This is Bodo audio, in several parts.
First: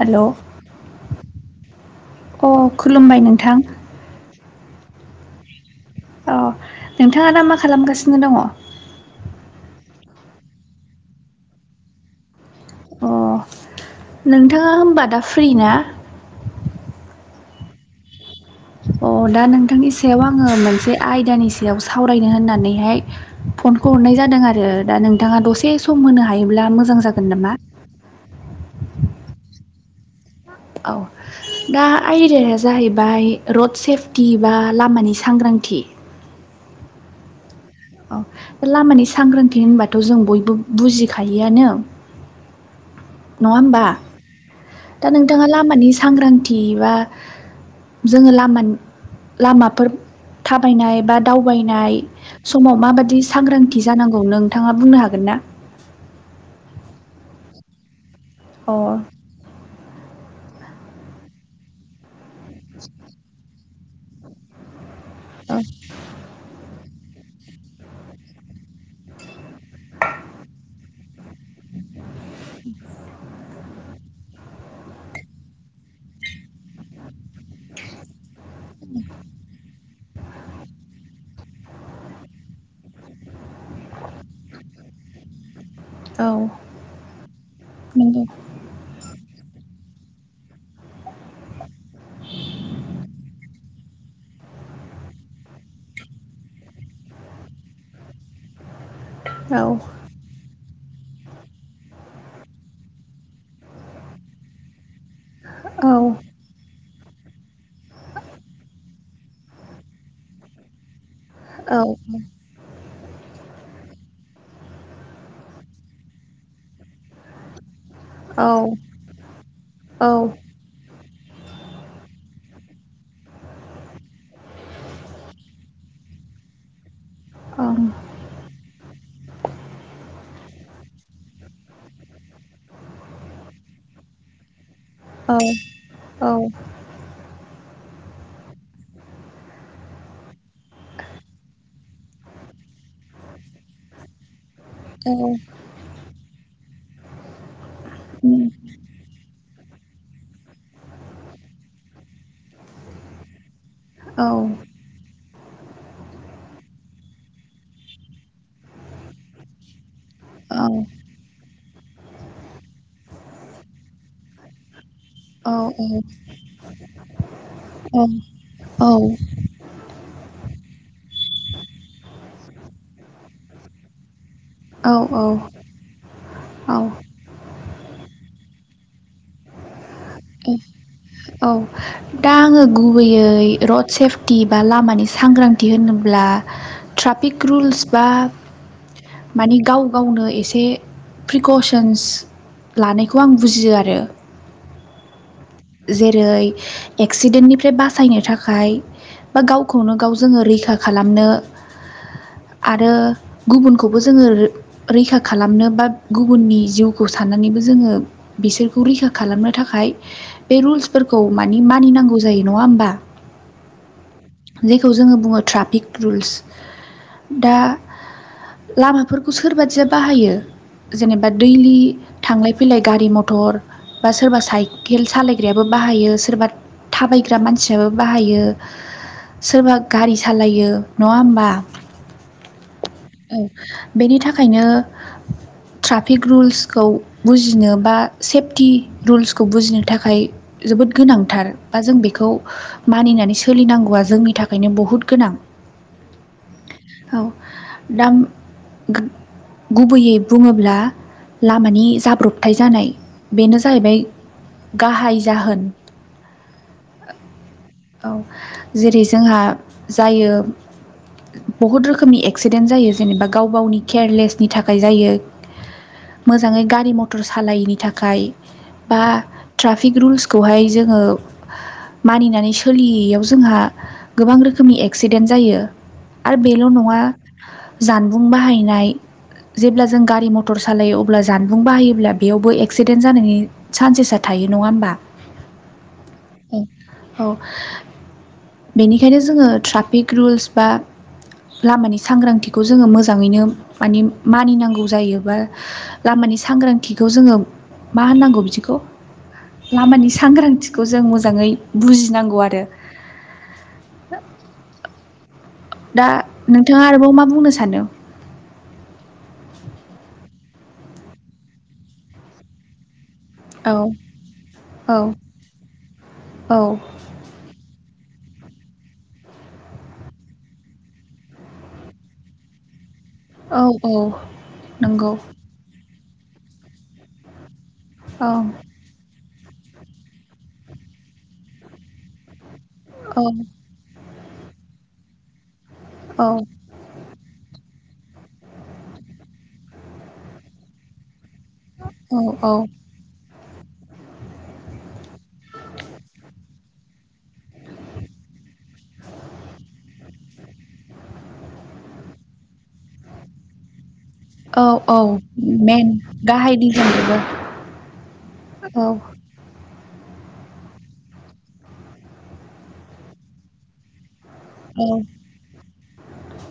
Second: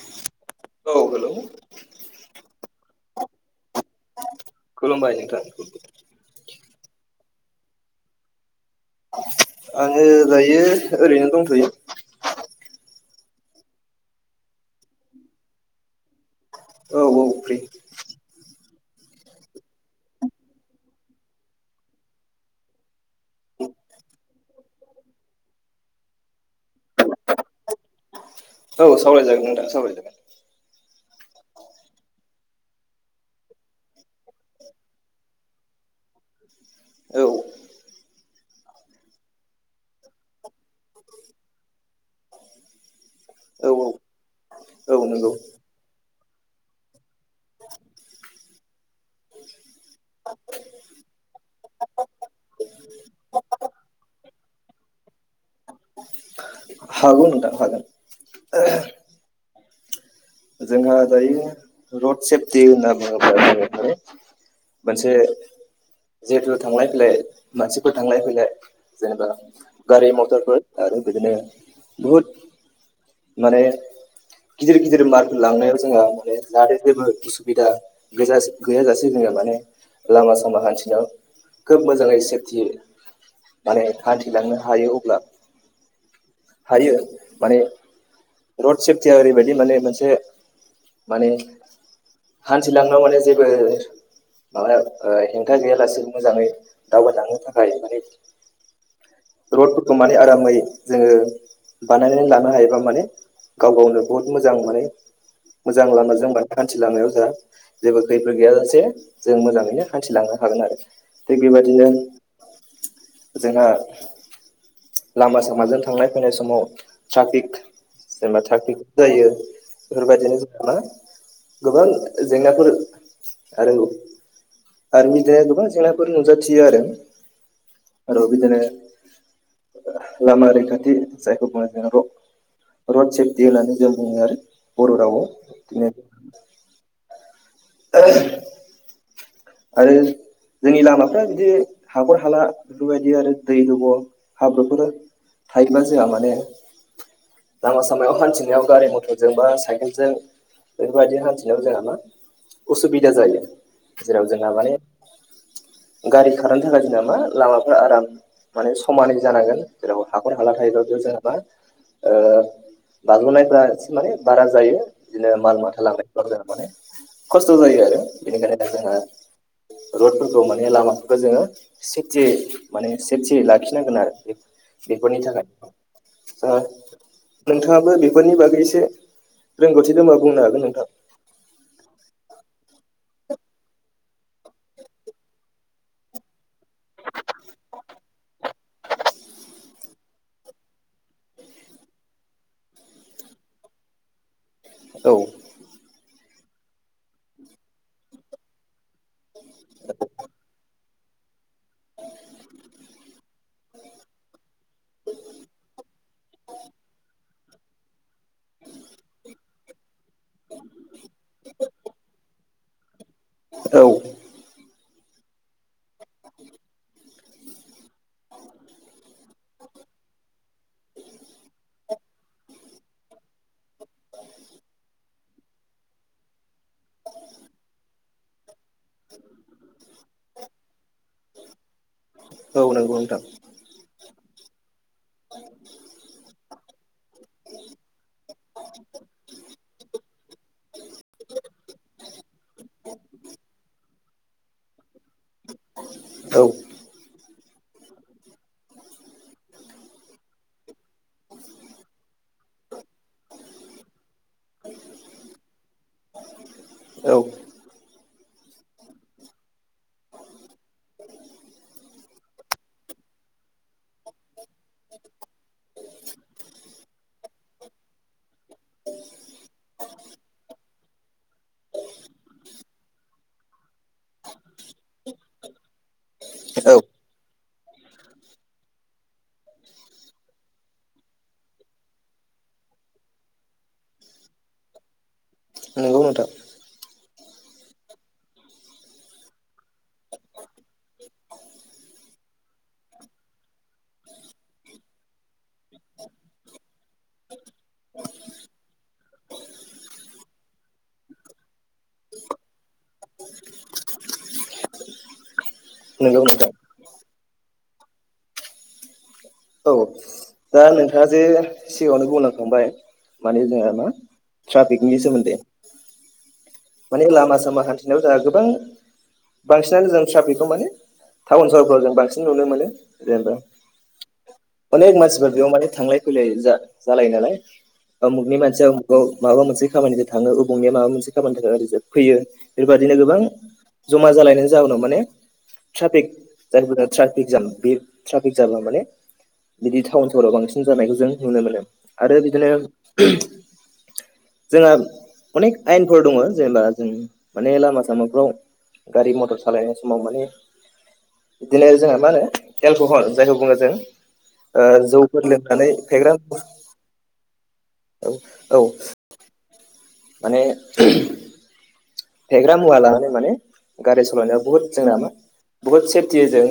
हेल' औ हेल' खुलुमबाय नोंथां खलुमबायाय नोंथां औ नोंथाङा दा मा खालामगासिनो दङ आङो दायो ओरैनो दंथ'यो अ नोंथाङा होमबा दा फ्रि ना औ औ फ्रि अ दा नोंथांनि सायाव आङो मोनसे आयदानि सायाव सावरायनो होननानैहाय फनखौ हरनाय जादों आरो दा नोंथाङा दसे सम होनो हायोब्ला मोजां जागोन नामा औ सावराय जागोन नोंथां सावराय जागोन औ दा आयदाया जाहैबाय रड सेफटि बा लामानि सांग्रांथि [inaudible] औ औ लामानि सांग्रांथि होनबाथ' जों बयबो बुजिखायोआनो नङा औ होमबा औ दा औ नंगौ नोंथाङा लामानि सांग्रांथि बा जोङो लामोन लामाफोर थाबायनाय बा दावबायनाय समाव माबादि सांग्रांथि जानांगौ नोंथाङा बुंनो हागोन ना? हागौ नोंथां हागोन अ ओ दायो रड सेफटि होनना बुङोब्ला जोङो फ्राय मोनसे जिहेथु थांलाय फैलाय मानसिफोर थांलाय फैलाय जेनेबा गारि मटरफोर आरो बिदिनो बुहुद माने गिदिर गिदिर मालफोर लांनायाव जोंहा माने जाहाथे जेबो उसुबिदा गोजा गैयाजासे जोङो माने लामा सामा हान्थिनायाव खोब मोजाङै सेफटि माने हान्थिलांनो हायो अब्ला औ हायो माने नंगौ रड सेफटिया ओरैबायदि माने मोनसे माने हान्थिलांनायाव माने जेबो माबा ओ हेंथा गैयालासे मोजाङै दावबायलांनो थाखाय माने औ र'डफोरखौ मानि आरामै जोङो बानायनानै लानो हायोबा माने गाव गावनो बहुद मोजां माने मोजां औ लामाजों बा हान्थि लांनायाव जेबो खैफोद गैयााजासे जों मोजाङैनो हान्थिलांनो हागोन आरो। थिग बेबायदिनो औ जोंहा लामा सामाजों थांनाय फैनाय समाव ट्राफिक जेनेबा औ ट्राफिक जायो बेफोरबायदिनो [unintelligible] गोबां जेंनाफोर आरो आरो बिदिनो गोबां जेंनाफोर नुजाथियो आरो ओं आरो बिदिनो लामा रैखाथि जायखौ बुङो रड रड सेफटि होननानै जों बुङो आरो बर' रावाव औ बिदिनो औ [inaudible] आरो जोंनि लामाफ्रा बिदि हाखर हाला बेफोरबायदि आरो दै जब' हाब्रुफोर थायोब्ला जोंहा माने लामा सामायाव उम हान्थिनायाव गारि मथर जोंबा सायकेलजों बेफोरबायदि हान्थिनायाव जोंहा मा उसुबिदा जायो जेराव औ जोंहा माने [inaudible] गारि खारनो थाखाय जोंना मा लामाफ्रा आराम माने समानै जानांगोन जेराव हाखर हाला औ थायोब्ला बेयाव जेनबा ओ बाज्ल'नायफोरा एसे माने बारा जायो बिदिनो औ माल माथा लांनायफ्राव जोंहा माने खस्थ' जायो आरो बेनिखायनो ओ रडफोरखौ माने लामा खौ जोङो सेफटियै माने सेफटि लाखिनांगोन आरो औ बेफोरनि थाखाय औ नोंथाङाबो बेफोरनि बागै एसे रोंगौथि दंबा बुंनो हागोन नोंथां औ दा आङो गुबैयै रड सेफटि बा लामानि सांग्रांथि होनोब्ला ट्राफिक रुलस बा मानि गाव गावनो एसे प्रिकसन्स लानायखौ आं बुजियो आरो औ। जेरै एक्सिडेन्टनिफ्राय बासायनो थाखाय बा गावखौनो गाव जोङो रैखा खालामनो। आरो गुबुनखौबो जोङो रैखा खालामनो बा गुबुननि जिउखौ साननानैबो‌ जोङो बिसोरखौ रैखा खालामनो थाखाय बे रुल्सफोरखौ मानि मानिनांगौ जायो नङा होमबा औ जेखौ जोङो बुङो ट्राफिक रुल्स दा लामाफोरखौ सोरबादिया बाहायो जेनेबा दैलि थांलाय फैलाय गारि मथर बा सोरबा साइकेल सालाय ग्रायाबो बाहायो सोरबा थाबायग्रा मानसियाबो बाहायो सोरबा गारि सालायो नङा होमबा औ नंगौ नोंथां औ बेनि थाखायनो ट्राफिक रुल्सखौ बुजिनो बा सेफटि रुल्सखौ बुजिनो थाखाय जोबोद गोनांथार बा जों बेखौ मानिनानै सोलिनांगौआ जोंनि थाखायनो बहुत गोनां औ औ दाम गुबैयै बुङोब्ला लामानि जाब्रथाय जानाय बेनो जाहैबाय गाहाय जाहोन औ औ जेरै जोंहा जायो बहुद रोखोमनि एक्सिडेन्ट जायो जेनेबा गाव गावनि केयारलेसनि थाखाय जायो मोजाङै गारि मथर सालायैनि थाखाय बा ट्रा फिक रुल्सखौहाय जोङो मानिनानै सोलियैयाव जोंहा गोबां रोखोमनि एक्सिडेन्ट जायो आरो बेल' औ नङा जानबुं बाहायनाय जेब्ला जों गारि मटर सालायो अब्ला जानबुं बाहायोब्ला बेयावबो एक्सिडेन्ट जानायनि चान्सेसा थायो नङा होमबा नगौ नोंथां औ औ बेनिखायनो जोङो ट्राफिक रुल्स बा लामानि सांग्रांथिखौ जोङो मोजाङैनो माने मानिनांगौ जायोबा लामा नि सांग्रां जोङो माांगौ बिदिखौ लामानि सांग्रांथिखौ जों मोजाङै बुजिनांगौ आरो [inaudible] दा नंगौ नोंथां नोंथाङा आरोबाव मा बुंनो सानो औ [inaudible] दा नोंथाङा जे सिगांङावनो बुंलांखाबाय माने जोंहा औ मा ट्राफिकनि औ सोमोन्दै औ माने लामा सामा हान्थि नायाव जोंहा गोबां बांसिनानो जों ट्राफिकखौ माने टाउन सहरफ्राव जों बांसिन नुनो मोनो। जेनेबा औ औ अनेक नंगौ। मानसिफोर बेयाव थांलाय फैलाय जालायो नालाय औ उमुगनि मानसिया उमुगाव माबा मोनसे खामानिजों थाङो अबंनिया माबा मोनसे खामानिओ फैयो बेफोरबायदिनो गोबां औ मा थालायनायनि जाउनाव माने औ ट्राफिक ट्राफिक जाम बे ट्राफिक जामा माने बिदि टाउन सहराव बांसिन जानायखौ जों नुनो मोनो आरो औ बिदिनो [inaudible] जोंहा अनेख आयेनफोर दङ जेनेबा जों माने लामा सामाफ्राव गारि मथर सालायनाय समाव माने बिदिनो जोंना मा होनो एलखहल जायखौ बुङो जों औ ओ औ जौफोर लोंनानै मेन फेग्रा गाहाय दिजोन बेबो औ औ माने फेग्रा मुवा लानानै माने गारि सालायनायाव बुहुद औ जोंना मा बुहुत सेफटि जों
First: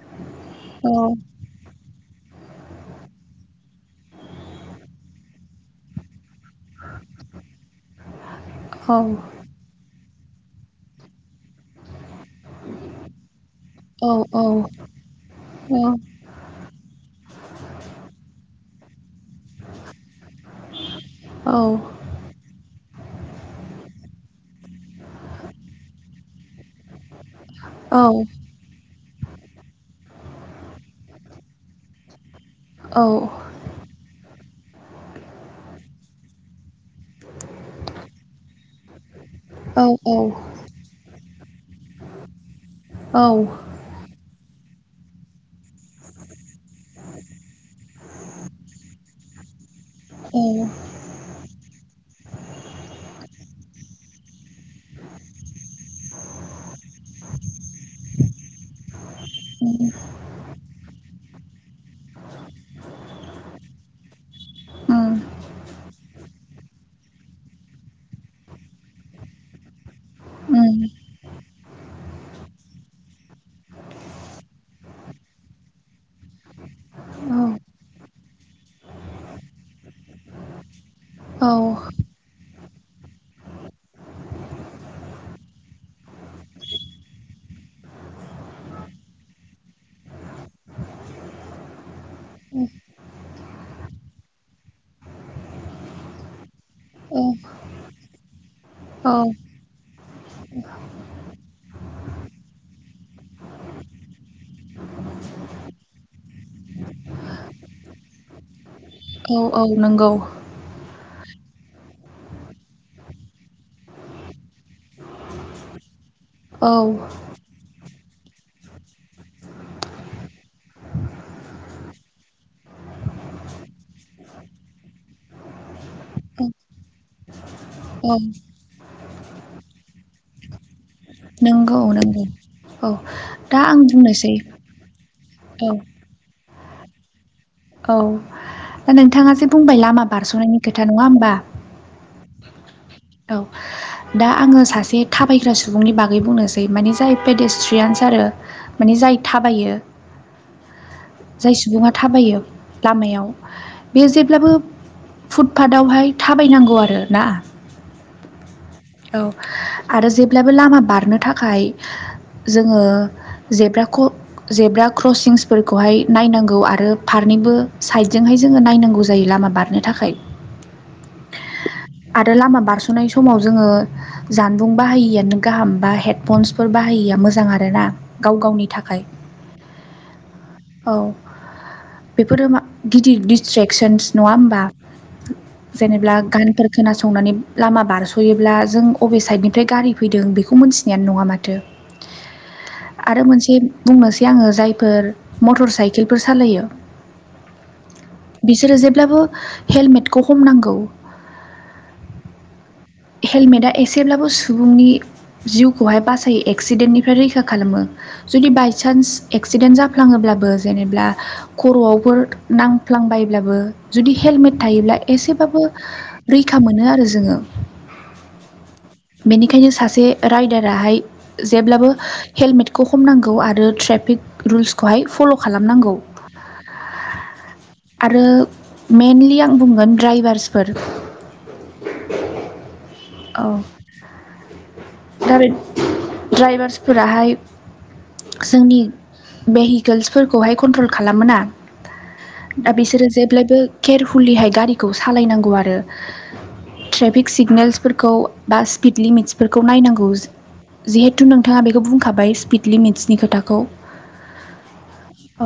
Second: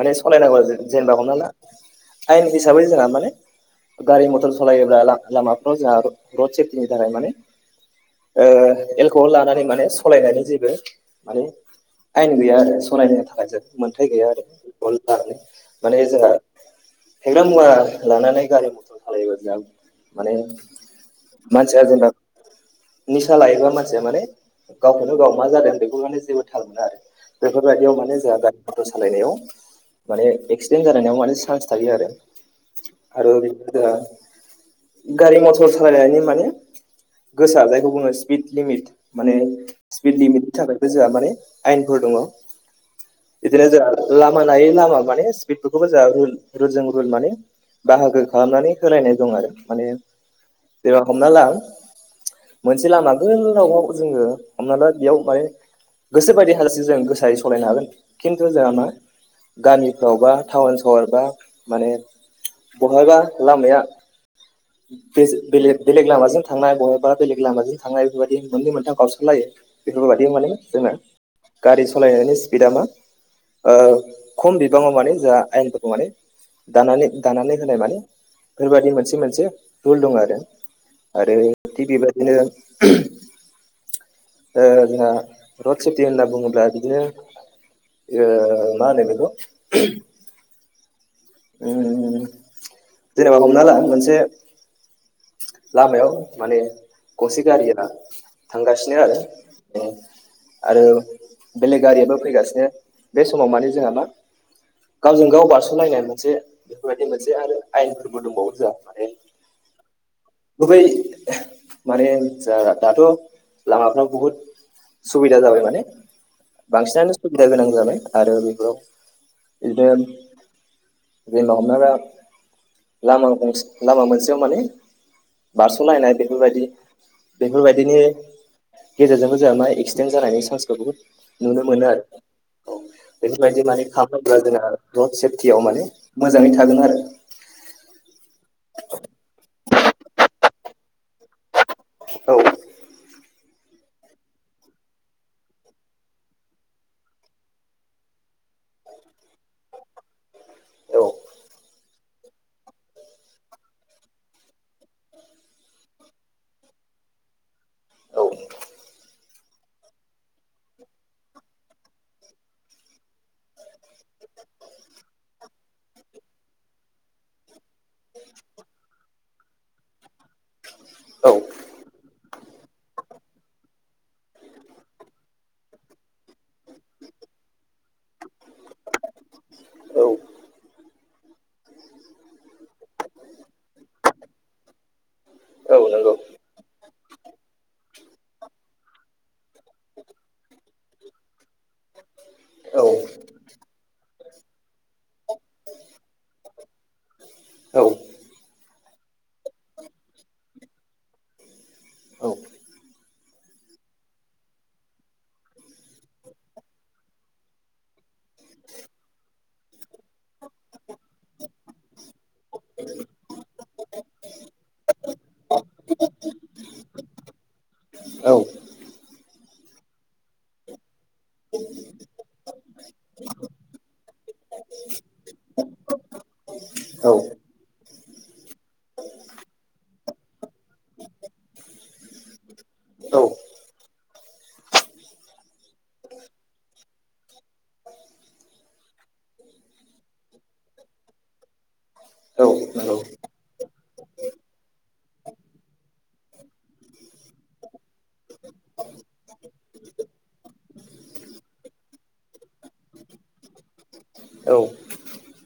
माने सलायनांगौ आरो जों औ जेनेबा हमनाला आयेन हिसाबै जोंहा माने गारि मथर सालायोब्ला ला-लामाफ्राव जोंहा रड सेफटिनि थाखाय माने ओ औ एलक लानानै माने सालायनानै जेबो माने आयेन गैया आरो सलायनो थाखाय जों मोनथाय औ गैया आरो औ एलकहल लानानै माने जोंहा [inaudible] फेग्रा मुवा लानानै गारि मथर' सालायोब्ला जोंहा माने औ मानसिया जेनेबा निसा लायोबा मा सिया माने गावखौनो गाव मा जादों बेखौ माने जेबो थाल मोना आरो। बेफोरबायदियाव औ माने जोंहा [unintelligible] सालायनायाव माने एक्सिडेन्ट जानायाव माने सिन्स थायो आरो। औ आरो बि [unintelligible] गारि मथर सालायनायनि माने गोसा जायखौ बुङो स्पिड लिमिट माने औ स्पिड लिमिटनि थाखायबो जोंहा माने आयेनफोर दङ। औ औ इदिनो जोंहा लामा लायै लामा माने स्पिडफोरखौबो जोंहा रुलजों रुल माने बाहागो खालामनानै होलायनाय दं आरो। माने उम जेनेबा हमना ला मोनसे लामा गोललावाव जोङो हमना ला बेयाव माने गोसो बायदि हाजासे जों गोसायै सालायनो हागोन खिन्थु जोंहा मा गामिफ्रावबा टाउन सहर बा माने बहायाबा लामाया उम ऐसे बेलेग बेलेग लामाजों थ थांनाय बबेबा बेलेग लामाजों थांनाय बेफोरबायदि मोननै मोनथाम गावस्रलायो बेफोरबायादि माने उम जोंङो गारि सालायनायनि स्पिडा मा ओ खम बिबाङाव माने जोंहा आयेनफोरखौ माने दानानै औ दानानै होनाय माने बेफोरबायाददि मोनसे मोनसे रुल दं आरो। आरो थिख बि बेबायदिनो [inaudible] ओ जोंहा रट सेपथि होनना बुंङोब्ला बिदिनो ओ मा होनो बेखौ उम्म जेनेबा हमनाला मोनसे लामायाव माने गंसे गारि ला थांगासिनो औ आरो आरो बेलेग गारियाबो फैगासिनो बे समाव माने जोंहा मा गावजों गाव बारस'लायनाय मोनसे बेफोरबायदि मोनसे आरो आयेनफोरबो दंबावो जोंहा। माने औ औ नंगौ। गुबै माने जा दाथ' लामाफ्राव बुहुद सुबिदा जाबाय माने औ औ, बांसिनानो सुबिदा गोनां जाबाय आरो बेफोराव बिदिनो रेल हमनायबा लामा गंसे लामा मोनसेयाव माने बारस'लायनाय बेफोरबायदि बेफोरबायदिनि गेजेरजोंबो जोंहा ना एक्सिडेन्ट जानायनि चान्सखौ बुहुत नुनो नंगौ मोनो आरो नंगौ औ दा बेफोरबायदि आं माने खालाम बुंनोसै अब्ला जोंना रड सेफटियाव औ माने मोजाङै थागोन आरो। औ दा नोंथाङा जे बुंबाय लामा बारस'नायनि खोथा नङा होमबा? औ। औ दा आंङो सासे थाबायग्रा सुबुंनि बागै बुंनोसै माने जाय पेडेस्ट्रियन आरो माने जाय थाबायो। औ जाय सुबुङा थाबायो लामायाव बेयो जेब्लाबो फुटपाथावहाय थाबायनांगौ आरो ना औ आरो जेब्लाबो लामा बारनो थाखाय जोङो जेब्रा क्र जेब्रा क्रसिंस फोरखौहाय नायनांगौ आरो फारनैबो साइदजोंहाय जोङो नायनांगौ जायो लामा बारनो थाखाय औ आरो लामा बारस'नाय समाव जोङो जानबुं बाहायैआनो गाहाम बा हेडफनसफोर बाहायिया मोजां आरोना गावनि गावनि थाखाय औ औ बेफोरो मा गिदिर डिसट्रेकसन्स नङा होमबा? औ नंगौ जेनेबा गानफोर खोनासंनानै लामा बारस स'योब्ला जों अबे साइडनिफ्राय गारि फैदों बेखौ मिथिनायानो नङा माथो औ आरो मोनसे बुंनोसै आङो जायफोर मटर साइकेलफोर सालायो औ बिसोरो जेब्लाबो हेलमेटखौ हमनांगौ। [inaudible] औ हेलमेटआ एसेब्लाबो सुबुंनि जिउखौहाय बासायो एक्सिडेन्टनिफ्राय रैखा खालामो। जुदि बायसान्स एक्सिडेन्ट जाफ्लाङोब्लाबो जेनेब्ला खर'आवबो नांफ्ला लांबायब्लाबो जुदि हेलमेट थायोब्ला एसेबाबो रैखा मोनो आरो जोङो। औ बेनिखायनो सासे राइडाराहाय जेब्लाबो हेलमेटखौ हमनांगौ आरो। ट्रेफिक रुल्सखौहाय फल' खालामनांगौ। [inaudible] आरो मइेनलि आं बुंगोन ड्राइबार्सफोर। [inaudible] औ गारि द्राइबार्स फोराहाय। जोंनि भेहिकोल्सफोरखौहाय कन्ट्रल खालामोना। औ दा नंगौ बिसोरो जेब्लायबो केरफुलिहाय गारिखौ सालायनांगौ आरो। ट्रेफिक सिगनेल्सफोरखौ बा स्पिड लिमिट्सफोरखौ नायनांगौ। जिहेथु नोंथाङा बेखौ बुंखाबाय स्पिड लिमिट्सनि खोथाखौ। औ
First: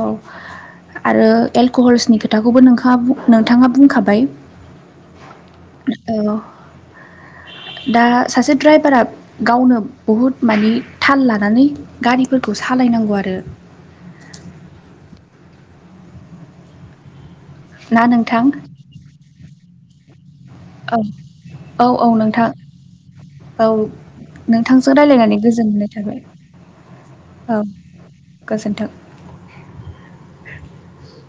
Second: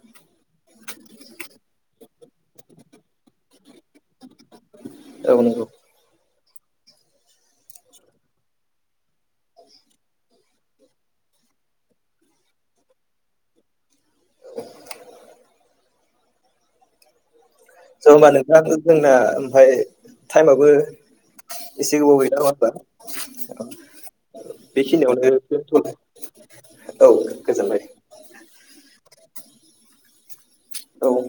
औ। आरो एलक'हल्सनि खोथाखौबो नोंखाङा बुं नोंथाङा बुंखाबाय। औ नंगौ। औ दा सासे द्राइबारा गावनो बुहुद मानि थाल लानानै गारिफोरखौ सालायनांगौ आरो। [inaudible] [inaudible] ना [unintelligible] नोंथां ओमफ्राय टाइम आबो औ औ एसे औ नोंथां गोबाव औ गैला [unintelligible] नोंथांजों बेखिनियावनो रायलायनानै गोजोननाय दोनथबाय। थाबाय औ गोजोनबाय। गोजोन्थों। औ